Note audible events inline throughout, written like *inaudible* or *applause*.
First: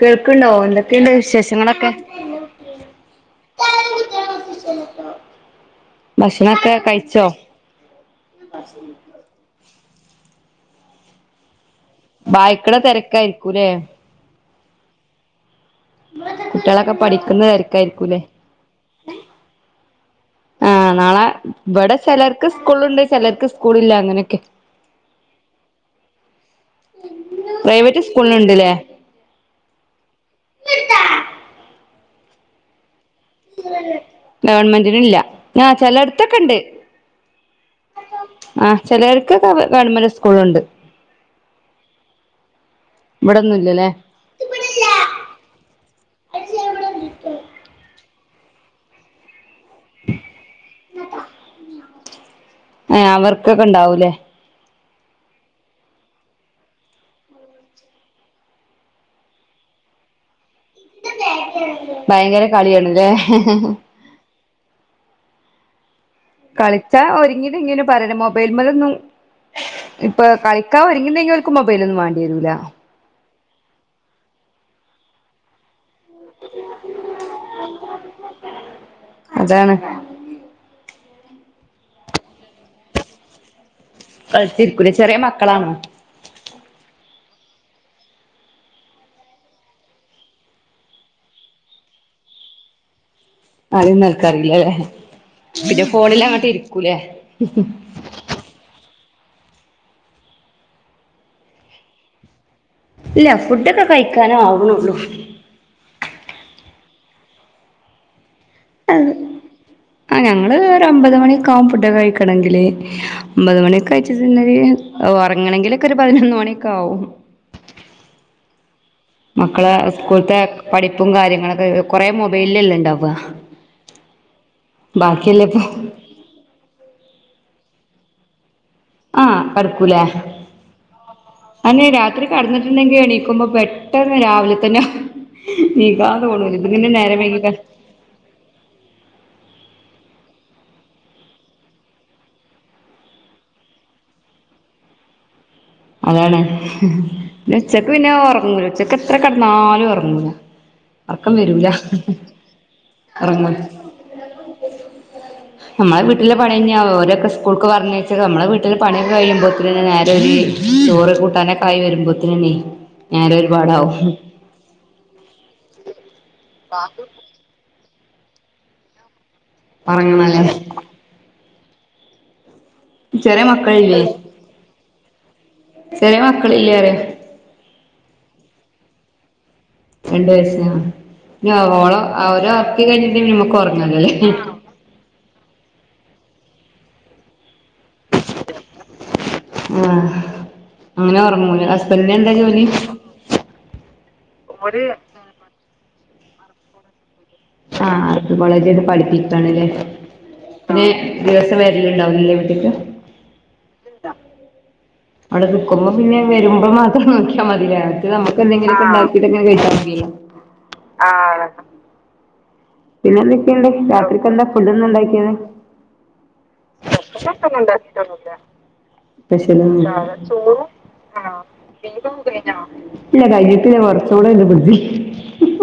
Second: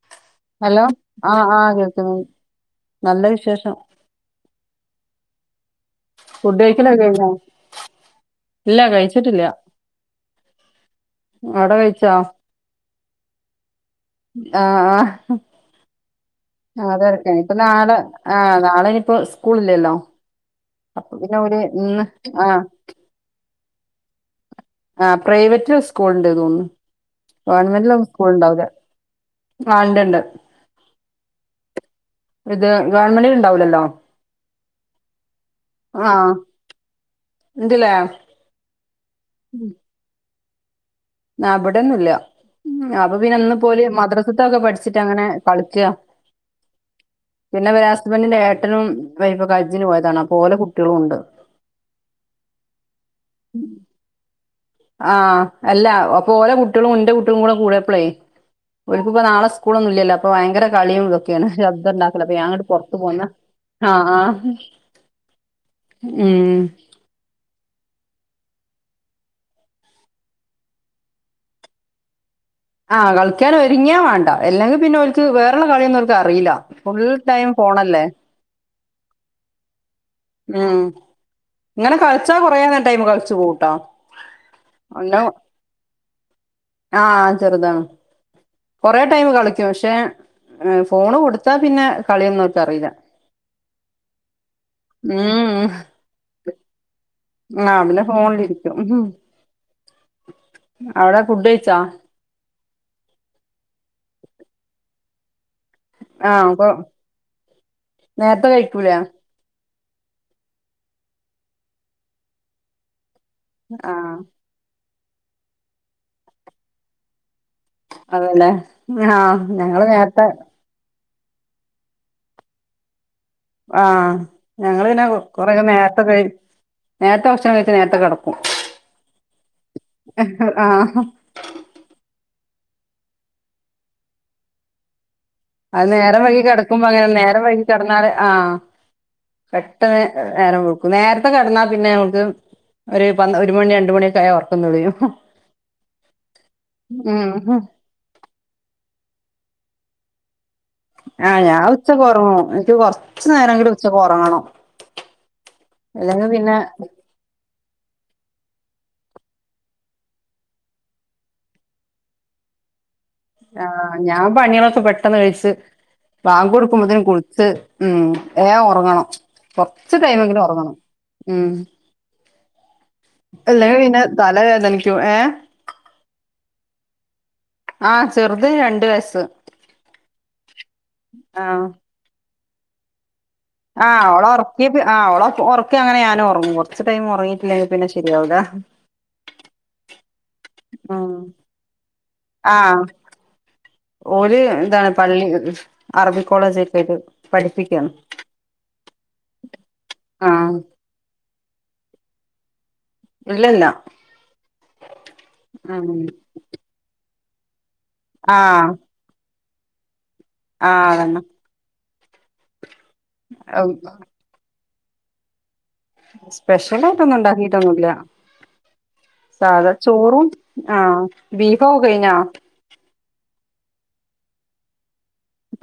കേൾക്ക്ണ്ടോ ഹലോ എന്തൊക്കേണ്ട് ആഹ് ആഹ് വിശേഷങ്ങളൊക്കെ കേൾക്കുന്നു നല്ല വിശേഷം ഭക്ഷണൊക്കെ ഫുഡ്കഴിക്കലൊക്കെ കഴിച്ചോ കഴിഞ്ഞോ ഇല്ല കഴിച്ചിട്ടില്ല അവിടെ കഴ്ച് ബായ്ക്ക്ണെ തെരക്കായിരിക്കുലേ ആഹ് ആഹ് ഹ് ആ കുട്ടികളൊക്കെ ആതെരക്കേനി. പഠിക്കുന്ന ഇപ്പ നാളെ തിരക്കായിരിക്കൂല്ലേ ആഹ് നാളെ ഇനിയിപ്പോ സ്കൂള് ഇല്ലല്ലോ ആഹ് നാളെ ഇബടെ ചെലർക്ക് ആഹ് സ്കൂള്ണ്ട്. ചെലർക്ക് സ്കൂള് ഇല്ല അങ്ങനൊക്കെ ആഹ് പ്രൈവറ്റില് സ്കൂൾണ്ട് തോന്നുണ്. പ്രൈവറ്റ് ഗവൺമെന്റിലൊന്നും സ്കൂൾ ഇണ്ടാവുല്ല സ്കൂളിനുണ്ട്ല്ലേ ആ ഇണ്ട് ണ്ട് ണ്ട് ഇത് ഗവൺമെന്റില്ണ് ഗവൺമെന്റിലില്ല ആ ചെലട് ആഹ് ത്തൊക്കെണ്ട് ഇണ്ട്ല്ലേ ആഹ് ചെലേർകൊക്കെ ഗവൺമെന്റ് സ്കൂള്ണ്ട് ആ ഇബെടൊന്നുംല്ല അപ്പൊ പിന്നെ ഇന്ന്പ്പോല് ഇവിടൊന്നുംല്ലല്ലേ മദ്രാസ്ത്തൊക്കെ പഠിച്ചിട്ട ങ്ങനെ കളിക്യാ ഇബെടെ *unintelligible* വിക്ക പിന്നെ ഇവെരെ ഹസ്ബന്റിന്റെ ഏട്ടനുംവൈഫൊക്കെ ഹജ്ജിന് പോയതാണ്. അപ്പൊ ഓലെ കുട്ട്യേളുംണ്ട്. ഏഹ് അവർക്കൊക്കെ ഇണ്ടാവുല്ലെ ആഹ് അല്ല അപ്പൊ ഓലെ കുട്ട്യേളും ഇന്റെ കുട്ട്യേളും കൂടെ കൂട്യേപ്പളെ ഓല്ക്ക്പ്പ നാളെ സ്കൂളോന്നുല്യല്ലോ അപ്പോ ഭയങ്കര കളിയും തും ക്ക്യാണ്. ശബ്ദണ്ടാക്കല. അപ്പ ഭയങ്കര ഞാങ്ങട്ട് പൊറ്ത്ത് കളിയാണ്ല്ലേ പോന്നാ ആഹ് ആഹ് ഉം താ ഒരിങ്ങലും ഇങ്ങനെ പറണം. മൊബൈൽമലൊന്നും ഇപ്പൊ കളിക്കാ ഒരിങ്ങീണങ്കി ഓര്ക്ക് മൊബൈലൊന്നും മാണ്ട്യേരൂല. ആഹ് കളിക്യാനോരുങ്ങിയാ വാണ്ട. അല്ലെങ്കി പിന്നെ ഒൽക്ക് വേറള്ള കളിയൊന്നു ക്കറീല ഫുൾ ടൈം ഫോണെല്ലേ അതാണ് ഉം ഇങ്ങനെ കള്ച്ചാ കൊറേന്നെ ടൈമ് കള്ച്ചു പോവുട്ടാ കളിച്ച് ഇര്ക്കുലെ. ചെറ്യേ മക്കളാണ്. ആഹ് ചെറ്താണ്. കൊറേ ടൈമ് കളിക്കും പഷേ ഫോണ് കൊട്ത്താ പിന്നെ കളിയൊന്ന് ഓർക്കറീല്ല. കളിയൊന്നോൽക്കറീല്ലലെ ഉം പിന്നെ ഫോണിലങ്ങ്ട്ട് ഇരിക്കുലെ ആഹ് പിന്നെ ഫോണിലിരിക്കും അവടെ ഫുഡ്ഡ് കഴിച്ചൊ. ഇല്ല ഫുഡ്ഡൊക്ക കഴിക്കാന് ആവ്ണൊള്ളു. ആഹ് അപ്പം നേര്ത്തെ കഴ് ആഹ് ഞങ്ങള് ഒരമ്പത് മണിയൊക്കാവും പുഡ്ഡ് കഴിക്കണങ്കിലെ ഒമ്പത് ആഹ് മണിയൊക്കായ്റ്റ് പിന്നൊര് ഒറങ്ങ്ണെങ്കില്ക്കൊര് പതിനൊന്ന് മണിയൊക്കാവും. അതെലേ ആഹ് മക്കളെ ഞങ്ങള് നേര്ത്തെ. സ്കൂളത്തെ പഠിപ്പും കാര്യങ്ങളൊക്ക കൊറേ മൊബയ്ലല്ലെ ഇണ്ടാവ ആഹ് ഞങ്ങള് പിന്നെ ഇപ്പൊ കൊറേകെ നേര്ത്തെ കഴ് നേര്ത്തെ ഭക്ഷണം കഴിച്ച് നേര്ത്തെ കെടക്കും. ആഹ് കട്ക്കൂലെ ആഹ് അന്ന് രാത്രി കെട്ന്ന്ട്ടെണ്ടെങ്കി എണീക്കുമ്പൊ പെട്ടെന്ന് രാവില തന്നെ അത് നീക്കാൻ നേരം വൈകി തോണൂല കെടക്കുമ്പൊ ഇതിങ്ങനെ അങ്ങനെ നേരം കെട വൈകി കെടന്നാല് ആഹ് പെട്ടന്ന് നേരം വെള്ക്കും. നേര്ത്തെ കെടന്നാ പിന്നെ നമ്ക്ക് ഒരു പൻ ഒര് മണി രണ്ട് മണിയൊക്കായാ ഒറക്കം തൊടരും. അതാണ് പിന്നെ ഉച്ചക്ക് പിന്നെ ഒറ്ങ്ങൂല. ഉച്ചക്ക് എത്ര കെട്ന്നാലും ഒറങ്ങൂല. ആഹ് ഞാൻ ഉച്ചക്ക് ഒർങ്ങും. എനിക്ക് കൊറ്ച്ച് ഉറങ്ങും നേരെങ്കിലും ഉച്ചക്ക് ഒറങ്ങണം. നമ്മളെ അല്ലെങ്കി വീട്ട്ലെ പിന്നെ പണിയെന്ന്യാവും ഓരൊക്ക സ് സ്കൂൾക്ക് പറഞ്ഞയ്ച്ച നമ്മളെ വീട്ട്ലെ പണിയൊക്ക കയ്യുമ്പോത്തിന് നേരെ ഒര് ചോറ് കൂട്ടാന് കായ് വരുമ്പോത്തിന് നീ ആഹ് ഞാ പണീളൊക്ക പെട്ടന്ന് കഴ്ച്ച് ബാങ്കൊടുക്കുമ്പത്തിന് കുള്ച്ച് ഉം വേ ഒറ്ങ്ങണം കൊറ്ച്ച് ടൈമെങ്കിലും ഉറങ്ങണല്ലോ ഒറ്ങ്ങണം ഉം ചെറിയ അല്ലെങ്കി മക്കളില്ലേ പിന്നെ തല വേദനിക്കും ഏഹ് ചെറിയ മക്കളില്ലേ അറിയ ആഹ് ചെറ്ത് രണ്ട് വയസ്സ് രണ്ട് വയസ്സ് ആഹ് ഓളെ ആഹ് ഓരെ ഒറ്ക്കി കഴിഞ്ഞിട്ടന്നെ ഞ ആഹ് ഓളൊർ ഇ ആഹ് ഓള ഒറ്ക്കി അങ്ങനെ ഞാനും ഒറ്ങ്ങും കൊറ്ച്ച് ടൈമ് ഒറ്ങ്ങീട്ടില്ലെങ്കി പിന്നെ ശരിയാവൂല ഉം ഉം അങ്ങനെ ഒർങ്ങുലെ ഹസ്ബന്റിനെന്ത ജോലി ഓലാ ഇതാ പള്ളി അറബി കോളേജ് ഒക്കായ് ആഹ് അർബികോളേജ് ആയ്ട്ട് പഠിപ്പിക്കണലെ ആഹ് പിന്നെ ദിവസം വരല് ഇണ്ടാവുലെ വീട്ട്ക്ക് ഇല്ലല്ല അവടെ നിക്കുമ്പം ഉം പിന്നെ വരുമ്പ മാത്രം നോക്ക്യാ മതിലേ നമ്മക്ക് ആഹ് എന്തെങ്കിലൊക്ക ഇണ്ട ന്ന്ട്ട് കഴ്ച മതിയല്ലൊ ആഹ് അന്ന പിന്നെ എന്തൊക്കണ്ട് രാത്രിക്ക് എന്താ ഫുഡ്ഡ്ന്ന് ഇണ്ടാക്കിയത് സ്പെഷ്യൽ ആയിട്ടൊന്നും ഇണ്ടാക്കീട്ടൊന്നുല്ല സ്പെഷ്യൽ സാധാ ഒന്നും ചോറും ആഹ് ബീഫൊക കഴ്ഞ്ഞൊ ഇല്ല കയ്ഞിട്ടില്ല കൊറ്ച്ചൂട ഇണ്ട് ഫ്രിഡ്ജില്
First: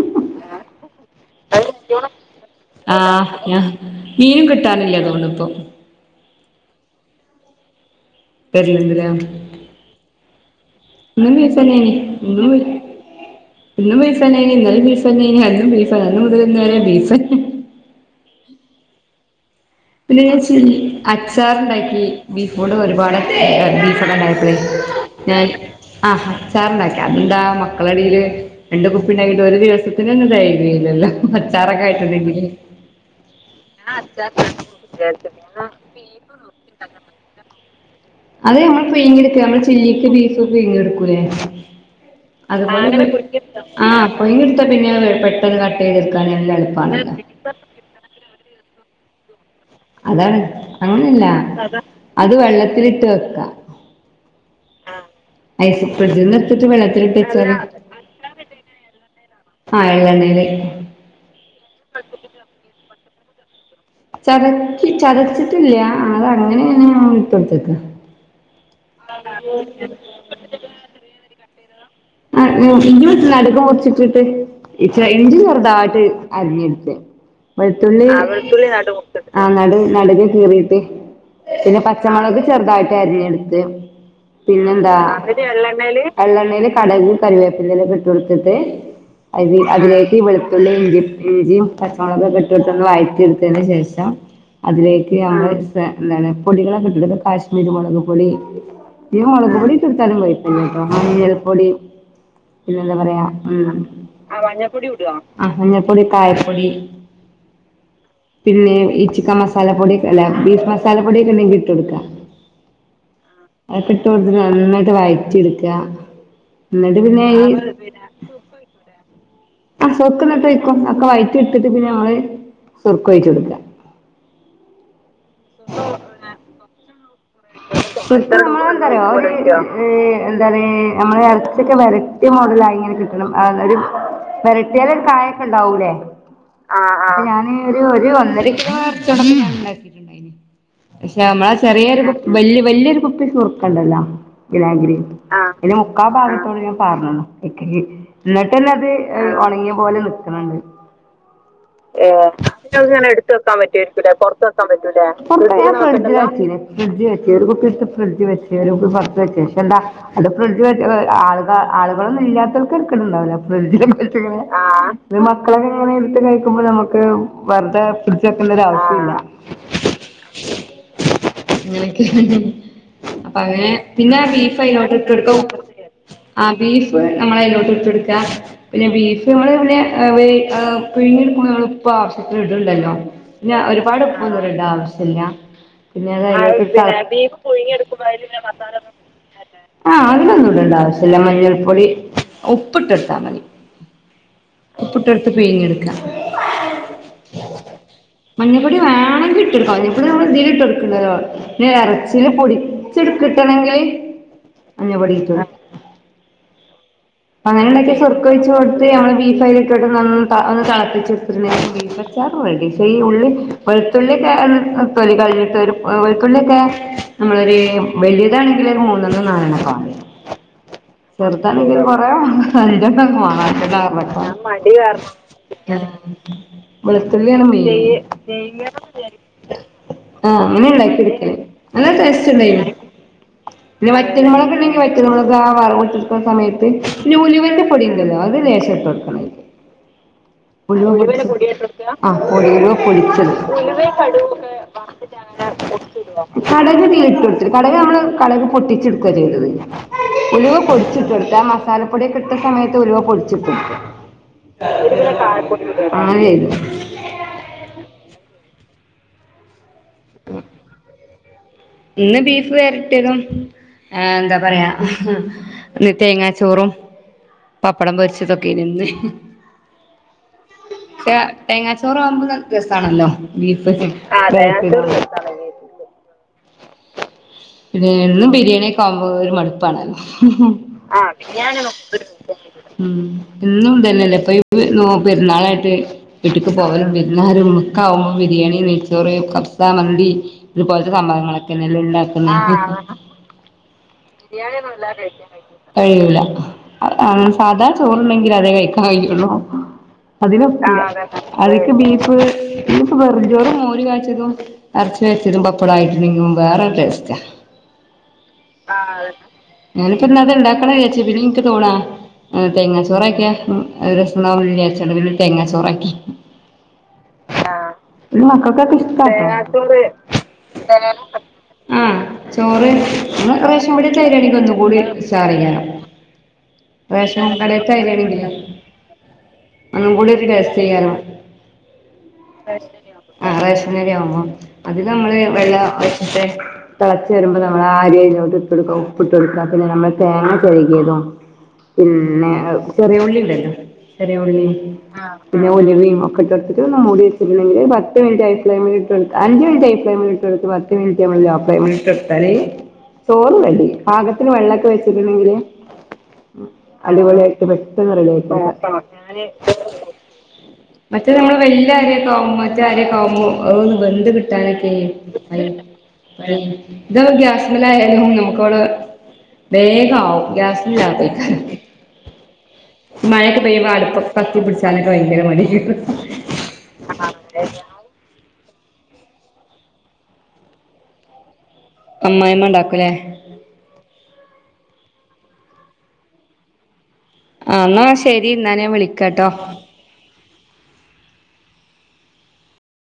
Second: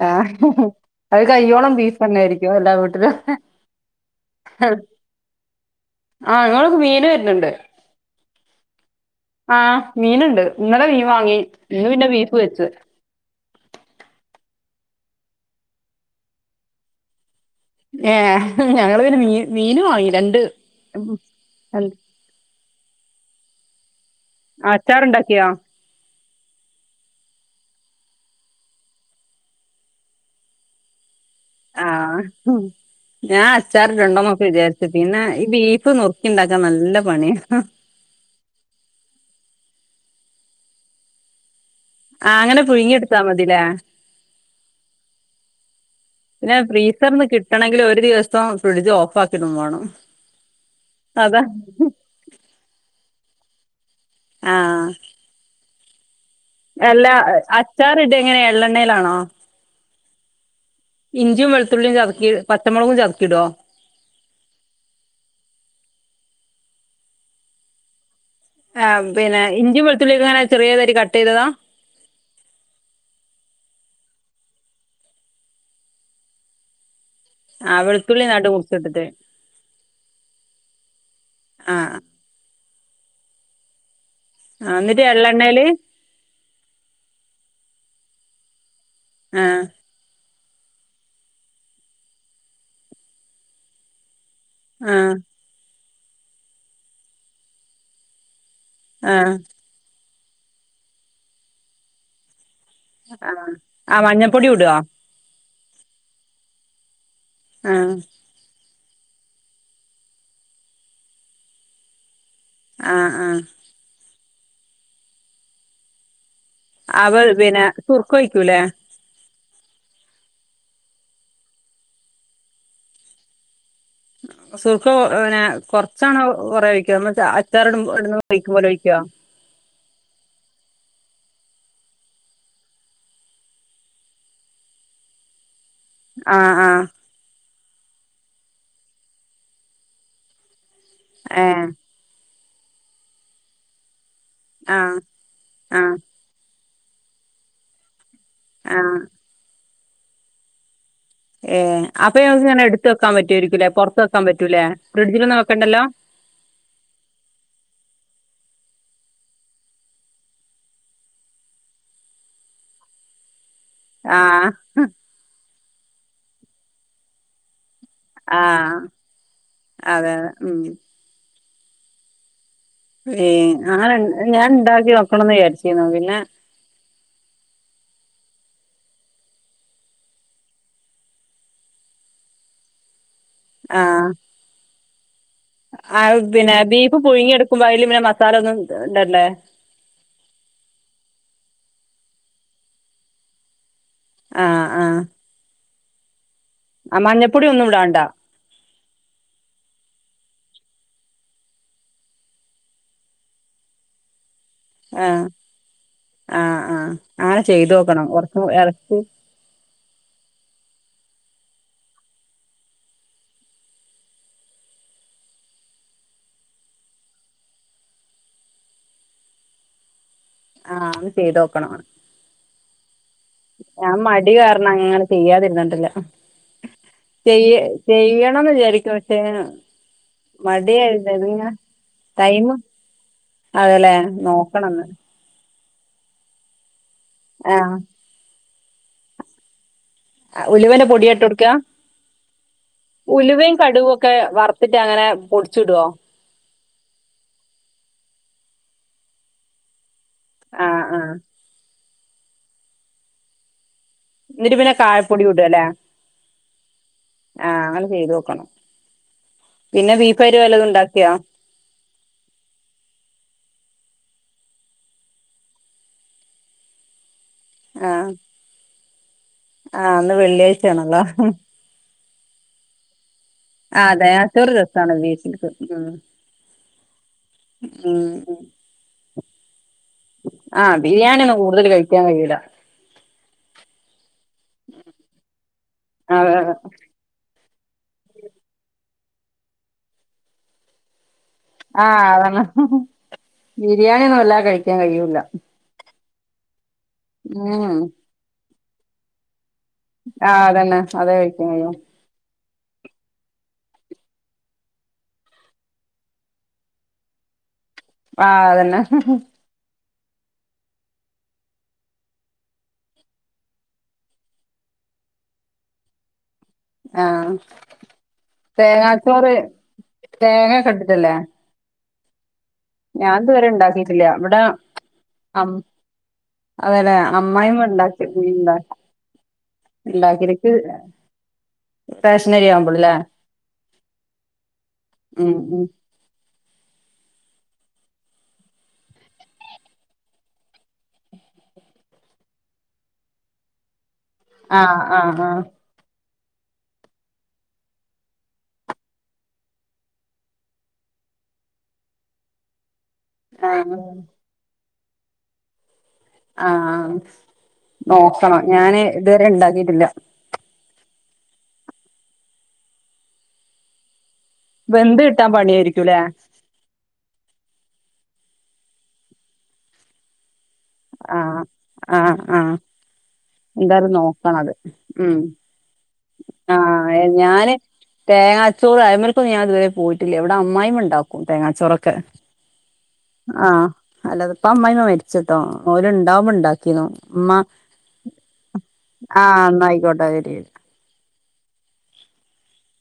ആഹ് അത് കയ്യോളം ബീഫെന്നെ ആയ്രിക്കൊ എല്ലാ ആ വീട്ട്ല് ഞാൻ മീനും കിട്ടാനില്ല തോന്നുന്നു ഇപ്പൊ ആഹ് ഞങ്ങളവ്ട്ക് മീന് വർൺണ്ട് വര്ൺണ്ട്ലേ ആഹ് മീന്ണ്ട്. ഇന്നലെ മീൻ വാങ്ങി ബീഫ് ഇന്ന് തന്നെയാണ് പിന്നെ ബീഫ് ഇന്നും വെച്ചു ഇന്നും ബീഫന്ന ഇന്നാലും ബീഫന്നെ അന്നും ബീഫന്ന് മുതൽന്ന വ ബീഫ ഏഹ് ഞങ്ങള് പിന്നെ മീൻ മീനു ആഹ് പിന്നെ അച്ചാറുണ്ടാക്കി ബീഫ കൂഡ ഒരുപാട് ബീഫ ഉണ്ടാക്കിയിട്ടുള്ളേ ഞാൻ അച്ചാറുണ്ടാക്കിയോ ആഹ് അച്ചാറുണ്ടാക്കിയോ അതെന്താ മക്കളടയില് രണ്ട് കുപ്പീനായിട്ട് ഒരു ദിവസത്തിനന് ദാരിദ്ര്യമില്ലല്ലോ ആഹ് ഹും ഞാൻ അച്ചാറിട്ടുണ്ടോന്നൊക്കെ വിചാരി പിന്നെ ഈ ബീഫു നുറുക്കി ഉണ്ടാക്കാൻ നല്ല പണിയാണ് അതെ നമ്മള് പിഴിഞ്ഞെടുത്തെ നമ്മള് ചില്ലിക്ക് ബീഫ്‌ ഒക്കെ പിഴിഞ്ഞെടുക്കൂല്ലേ ആഹ് അങ്ങനെ അതു പുഴുങ്ങി പോലെ എടുത്താ മതില്ലേ ആഹ് പൊയിഞ്ഞെടുത്താ പിന്നെ പെട്ടെന്ന് കട്ട് യ്തെടുക്കാൻ എല്ലാം എളുപ്പാണല്ലോ കിട്ടണെങ്കി ഒരു ദിവസം ഫ്രിഡ്ജ് ഓഫാക്കിടും വേണം അതാണ് അങ്ങനല്ല അതാ അത് വെള്ളത്തിലിട്ട് വെക്ക ആഹ് അ സപ്പത്തിന്ന് *unintelligible* *unintelligible* അല്ല വെള്ളത്തിലിട്ടച്ചാല് അച്ചാറിട എങ്ങനെ എള്ളെണ്ണയിലാണോ ആ ഹ് എള്ളണ്ണേല് ഇഞ്ചിം വെളുത്തുള്ളിം ചത്ക്കി പത്തമുളകും ചത്ക്കിടോ? ചതച്ചി ചതച്ചിട്ടില്ലാ ആഹ് അതങ്ങനെന്ന്യാണ്ട് ഇട്ടൊട്ത്തക്കാ. ആഹ് പിന്നെ ഇഞ്ചിം വെളുത്തുള്ളിയൊക്കെങ്ങനെ ചെറിയാതായ്റ്റ് കട്ടെയ്തതാ? ആഹ് *unintelligible* നടു പൗച്ചിട്ടിട്ട് ഇച്ച ഇഞ്ചി ചെറുതായിട്ട് അരിഞ്ഞ്ട്ത്ത്. ആ വെൾത്തുള്ളി, വെളുത്തുള്ളി നടു മുറിച്ചിട്ടിട്ട് മുർച്ചിട്ട്. ആഹ് നടു നടുവെ കീറീട്ട്. ആ പിന്നെ പച്ചമുളക് ചെറുതായിട്ട് അരിഞ് ട്ത്ത് ആ പിന്നെന്താ എന്നിട്ട് എള്ളെണ്ണേല് എള്ളെണ്ണയിൽ കടക് കറിവേപ്പിന്റലൊക്ക ഇട്ടൊട്ത്തിട്ട് ആ അതി അതിലേക്ക് ഈ വെളു ത്തുള്ളി ഇഞ്ചിം, ഇഞ്ചിയും പച്ചമുളകൊക്കെ ഇട്ടിട്ട് ഒന്ന് വഴറ്റി എടുത്തേന് ശേഷം ആ അതിലേക്ക് നമ്മള് എന്താണ് പൊടികളൊക്ക ഇട്ടിട്ടു കാശ്മീരി മുളക് പൊടി ആ ഈ മുളകുപൊടി ഇട്ടൊട്ത്താലും കൊഴപ്പല്ല ട്ടോ. മഞ്ഞൾപ്പൊടി പിന്നെ എന്താ പറയാ ആ ഉം. ആഹ് മഞ്ഞപ്പൊടി ഇടോ? ആഹ് മഞ്ഞപ്പൊടി കായപ്പൊടി. ആഹ് പിന്നെ ഈ ചിക്കൻ മസാല പൊടിയൊക്കെ അല്ല ബീഫ് മസാല പൊടിയൊക്കെ ഇണ്ടെങ്കി ഇട്ടൊടുക്കാ. ആഹ് ആഹ് അതൊക്കിട്ടു കൊടുത്തിട്ട് നന്നായിട്ട് വഴറ്റിട്ക്കാ. അവൾ പിന്നെ സുർക്കൊഴിക്കൂലേ? ആഹ് സുർക്ക ന്നട്ടൊഴിക്കും. ഒക്കെ വയറ്റി ഇട്ത്തിട്ട് പിന്നെ നമ്മള് സുർക്കൊഴ്ച്ചൊട്ക്ക. സുർഖ പിന്നെ കൊർച്ചാണൊ കൊറെ ഒഴി ക്യോ? എന്ന് ച്ച അച്ചാറിടും ഇടുന്നപോലെ സൊർക്ക് ഒഴിക്കും പോലെ ഒഴിക്ക്യോ? നമ്മളെന്താറിയോ ഒരു ഏഹ് എന്താണ് നമ്മള് എറച്ച്യൊക്കെ വെരട്ട്യ മോഡലായിങ്ങനെ കിട്ടണം. ആഹ് ഒരു വെരട്ട്യാലൊര് കായൊക്കെണ്ടാവൂലേ? ആഹ് ആഹ് അപ്പ ഞാന് ഒരു ഒരു ഒന്നരകിലോ എർച്ച്യോണ്ടക്ക ഞാന് ഇണ്ടാക്കിട്ടുണ്ടായിനി. പക്ഷെ ഏ നമ്മളെ ചെറിയൊരു കുപ് വെൽ വെല്യൊരു കുപ്പി സുർക്കണ്ടല്ലോ. ആ വിനാഗിരി. ആഹ്. അയ്ൻ്റെ ആ മുക്കാ ഭാഗത്തോളം ഞാൻ പാർന്ന്ണ് അയ്ക്ക്. ആ ഇന്നട്ടെന്നത് ഏഹ് ഒണങ്ങിയ പോലെ നിക്ക്ണ് ണ്ട്. ഏ അപ്പൊ ഏഹ് ഞങ്ങക്ക് ഇങ്ങനെ *unintelligible* എടുത്ത് എടുത്തു വെക്കാൻ പറ്റുവായിരിക്കുംല്ലേ പറ്റു ആയിരിക്കുലേ പൊറത്ത് വെക്കാൻ പറ്റൂലേ, ഫ്രിഡ്ജിലൊന്നും പൊർത്ത് ഞാൻ വെക്കണ്ടല്ലോ ഫ്രിഡ്ജിലാക്കീന്. ഫ്രിഡ്ജ്ലൊന്നും വെക്കണ്ടല്ലോ ഫ്രിഡ്ജ് വെച്ച് ഒരു കുപ്പിട്ത്തു ഫ്രിഡ്ജ് വെച്ച് ഒരു കുപ്പി പൊർത്തു വെച്ച്. പക്ഷെ ന്താ അത് ഫ്രിഡ്ജ് വെച്ചത് ആൾക്കാ ആളുകളൊന്നും ഇല്ല്യാത്തോൽക്ക് തെര്ക്കട്ണ്ടാവൂല്ല ഫ്രിഡ്ജില് ഇട്ത്ത്ക്ക്ണ് ആഹ് ഇത് മക്കളൊക്കെ ഇങ്ങനെ എടുത്ത് കഴിക്കുമ്പോ ഞമ്മക്ക് വെർതെ ആഹ് അതെ ഉം ഏ അപ്പ അങ്ങനെ പിന്നാ ഞാൻ ഇണ്ടാക്കി ബീഫായിലോട്ട് നോക്കണംന്ന് ഇട്ടൊട്ക്കും. വിചാരിച്ചിരുന്നു പിന്നെ ആഹ് ബീഫ് നമ്മളയ്ലോട്ട് ഇട്ടൊട്ക്കാ. പിന്നെ ബീഫ് നമ്മള് പിന്നെ വേ പിഴിങ്ങിടുക്കുമ്പം നമ്മള് പ്പാ വശ്യത്തിന് ഇട്ണ്ടല്ലോ. ഇല്ലാ ഒരുപാട് ഉപ്പൊന്നും ഇടണ്ട ആവശ്യല്ല. ആത് പിന്നെ ബീഫ് പുഴുങ്ങി എടുക്കുമ്പോ അയില് പിന്നെ മസാല ഒന്നും ഇടണ്ടേ? ആഹ് അതിലൊന്നും ഇടണ്ട ആവശ്യല്ല. മഞ്ഞൾ പൊടി, ഉപ്പ് ട്ടൊട്ത്താ മതി. ആഹ് ഉപ്പ് ആഹ് ട്ടൊട്ത്ത് പീങ്ങി ഇട്ക്കാ. ആഹ് മഞ്ഞൾപ്പൊടി ഒന്നുടാണ്ട? മഞ്ഞപ്പൊടി വാണെങ്കി ഇട്ടൊടുക്ക മഞ്ഞപ്പൊടി നമ്മൾ ഇതിൽ ഇട്ടൊട്ക്ണ്ടല്ലോ. ന്നെ എറച്ചില് പുടിച്ചിട് ക്കിട്ടണെങ്കില് ആഹ് ആഹ് ആഹ് അങ്ങനെ ണ്ടാക്കിയ ചെയ്തോക്കണം കൊറച്ച് സുർക്കൊഴിച്ച് കൊട്ത്ത് എറച്ചി നമ്മള് ബീഫയില് ന്ന് തളപ്പിച്ചടുത്തിച്ചാ ബീഫ് അച്ചാർ റെഡി പക്ഷെ ഈ ഉള്ളി വെളുതുള്ളിയൊക്കെ തൊലി കളിഞ്ഞിട്ട് ഒരു വെളു ത്തുള്ളിയൊക്കെ നമ്മളൊരു വലിതാണെങ്കിൽ ഒരു മൂന്നെണ്ണം നാലെണ്ണം ഒക്കെ വാണം ആഹ് ഒന്ന് ചെയ്തോക്കണം ചെറുതാണെങ്കിലും കൊറെ നാലഞ്ചേണ്ണം ഒക്കെ ഞാൻ വാണം കാരണം മടി അങ്ങനെ ചെയ്യാതിരുന്നിട്ടില്ല കാരണം വെളുത്തുള്ളി ആണ് മെയിൻ ക്ക് പക്ഷെ ആഹ് അങ്ങനെ ഉണ്ടാക്കി *unintelligible* നല്ല ടേസ്റ്റ് ടൈമ് ഉണ്ടായിനു പിന്നെ അതെല്ലേ വറ്റൽ മുളകുണ്ടെങ്കിൽ നോക്കണംന്ന് വറ്റൽമുളകാ വറവ് *unintelligible* സമയത്ത് ഇനി ഉലുവന്റെ ആഹ് പൊടിണ്ടല്ലോ അത് ലേശം ഇട്ട് കൊടുക്കണം അയിക്ക് ഉലുവന്റെ ഉലുവ പൊടിയ ഇട്ടൊടുക്ക പൊടിച്ചത് ആഹ് പൊടി ഉലുവ പൊടിച്ചത് ഉലുവയും കടുകും ഒക്കെ വറുത്തിട്ട് അങ്ങനെ പൊടിച്ചിടോ കടക് ഇതേൽ ഇട്ട് കൊടുത്തി കടുക് നമ്മള് കടക് പൊട്ടിച്ചെടുക്ക ചെയ്തത് ഉലുവ ആഹ് പൊടിച്ചിട്ടു ആഹ് എടുത്താ മസാലപ്പൊടിയൊക്കെ ഇട്ട സമയത്ത് ഉലുവ പൊടിച്ചിട്ടു കൊടുക്ക ഇന്നട്ട് പിന്നെ കായപ്പൊടി ഇടും അല്ലേ ആഹ് *unintelligible* ആഹ് അങ്ങനെ ചെയ്ത് നോക്കണം പിന്നെ ബീഫായിട്ട് വല്ലതും ഉണ്ടാക്കിയാ ഇന്ന് ബീഫ് വരട്ടിയതും ആഹ് എന്താ പറയാ ഇന്ന് തേങ്ങാ ചോറും പപ്പടം ആഹ് പൊരിച്ചതൊക്കെ അയ്നിം ഇന്ന് ആഹ് ഇന്ന് വെള്ളിയാഴ്ചയാണല്ലോ പക്ഷെ തേങ്ങാച്ചോറാവുമ്പോ രസണല്ലോ ബീഫ്ക്ക് അതെ ആഹ് അതൊരു തേങ്ങാ ചോറ് രസാ *unintelligible* പിന്നെ ഉം എന്നും ഉം ബിരിയാണിയൊക്കെ ആവുമ്പോ ഒരു മടുപ്പാണല്ലോ ആഹ് ഒന്നും ബിരിയാണി കൂടുതൽ കഴിക്കാൻ കഴിയൂല *unintelligible* എന്നും ഇതന്നല്ലേ ഇപ്പൊ നോ പെരുന്നാളായിട്ട് അതെ വീട്ടിക്ക് അതെ പോവലും വിരുന്നാരും ക്കാവുമ്പം ബിരിയാണി, നെയച്ചോറ്, കഫ്സ, മന്തി ഇതുപോലത്തെ സംഭവങ്ങളൊക്കെ ക്കെന്നെല്ലെ ഉണ്ടാക്കുന്നെ ആഹ് അതന്നെ ബിരിയാണി *unintelligible* ബിരിയാണി ഒന്നും വല്ലാതെ കഴിയൂല കഴിക്കൂല ആഹ് സാധാ ഉം ചോറണ്ടെങ്കിൽ അതേ കഴിക്കു *unintelligible* ആഹ് അതന്നെ അതിന് ആഹ് ഒക്കൂല അതേ കഴിക്കാൻ അതിക്ക് കഴിയൂ ബീഫ് ഫ്‌ ഇന്നിപ്പം വെറുംചോറും മോര് കാച്ചിയതും അറച്ചി വരട്ടിയതും പ പപ്പടായിട്ടെങ്ക വേറെരു ടേസ്റ്റ ആഹ് അതന്നെ ഞാനിപ്പ ഇന്ന് അത് ഉണ്ടാക്കണ വിചാരിച്ചു പിന്നെ എനിക്ക് തോണാ ആഹ് തേങ്ങാ ചോറക്കിയ അത് രസാണ്ടാകും വിചാരിച്ചണ്ട് പിന്നെണ്ട് തേങ്ങാ ചോറാക്കി ആഹ് ആഹ് മക്കക്കൊ ഇഷ്ടയോ തേങ്ങാച്ചോറ് തേങ്ങാ ചോറ് തേങ്ങ ഒക്കെ ഇട്ടിട്ടല്ലേ ആഹ് ചോറ് ഞാൻ ന ഇതുവരെ റേഷം പീടീത്തെ ഉണ്ടാക്കിയിട്ടില്ല അരിയാ ണെങ്കിൽ ഇവിടെ ഒന്നും കൂടി അം ഉഷാറയ്ക്കാരം അതെല്ലേ റേഷൻ അമ്മായിമ്മ കടേത്തെ ഉണ്ടാക്കി അരിയാണെങ്കിലെയ് ഉണ്ട ഒന്നും കൂടെ ഒരു ഉണ്ടാക്കിക്ക് ടേസ്റ്റ് അയ്‌ക്കാരം സ്റ്റേഷനരി ആവുമ്പോളല്ലേ ആ റേഷനരിയാവുബോ അധികം നമ്മള് ഉം വെള്ള ഉം വറ്റിച്ച തിളച്ചു വരുമ്പോൾ നമ്മൾ അരി ആയിലോട്ട് ഇട്ട് കൊടുക്കുക ഉപ്പ് ഇട്ട് കൊടുക്കുക പിന്നെ നമ്മൾ തേങ്ങ ചിരകിയതും പിന്നെ ചെറിയുള്ളിണ്ടല്ലോ ചെറിയുള്ളി ആഹ് ആഹ പിന്നെ ഉലുവയും ഒക്കെ ഇട്ടു ഒന്ന മൂടി വച്ചിട്ടില്ലെങ്കില് പത്ത് മിനിറ്റ് ഹൈഫ്‌ളമേഇൽ ഇട്ടുകൊടുക്ക അഞ്ച് മിനിറ്റ് ഹൈഫ്ലാമിൽട്ട് ഇട്ടുകൊടുത്ത് പത്തുമിനിറ്റ് നമ്മള് ലോഫ്ലമെയിൽ ഇട്ടുകൊടുത്താല് ചോറ് റെഡി ആഹ് പാകത്തി ത്തിന് വെള്ളക്കെ വെച്ചക്ക്ണെങ്കില് ആഹ് അടിപൊളിയായിട്ട് പെട്ടെന്ന് റെഡി ആയിക്കോ ഞാന് വീട്ടില്ല മറ്റേതു നമ്മള് വല്ല്യ അരി ഒക്ക ആവുമ്പ മറ്റേ അരിയൊക്കെ ആവുമ്പോ അതൊന്നു വെന്തു കി കിട്ടാനെക്കെ *unintelligible* വെന്ത് കിട്ടാൻ പണിയായിരിക്കുംല്ലേ ഇത് ഗ്യാസ്മല ആയാലും നമുക്ക് വടെ വേഗാവും ഗ്യാസ് ആഹ് *unintelligible* ആഹ് ആഹ് മയൊക്കെ പെയ്ത എന്തായാലും അട്പ്പ് കത്തി പിട്ചാനോക്കെ ഭയങ്കര മടി ഇപ്പ് ആ ഞാന് തേങ്ങാച്ചോറ് അഴിമേൽക്കൊന്നും ഞാൻ ഇതുവരെ പോയിട്ടില്ല ഇവടെ അമ്മായിമ്മ ഇണ്ടാക്കും തേങ്ങാച്ചോറൊ അമ്മായിമ്മ ഇണ്ടാക്കു ലേ ആ അല്ല ഇപ്പ അമ്മായിമ്മ മരിച്ട്ടോ ഓര് ഇണ്ടാവുമ്പ ഇണ്ടാക്കീനു ഇമ്മ ആ എന്നാ ശരി എന്നാ ഞാൻ ആ വിളിക്കാട്ടോ ഇന്നായിക്കോട്ടെ ശെരി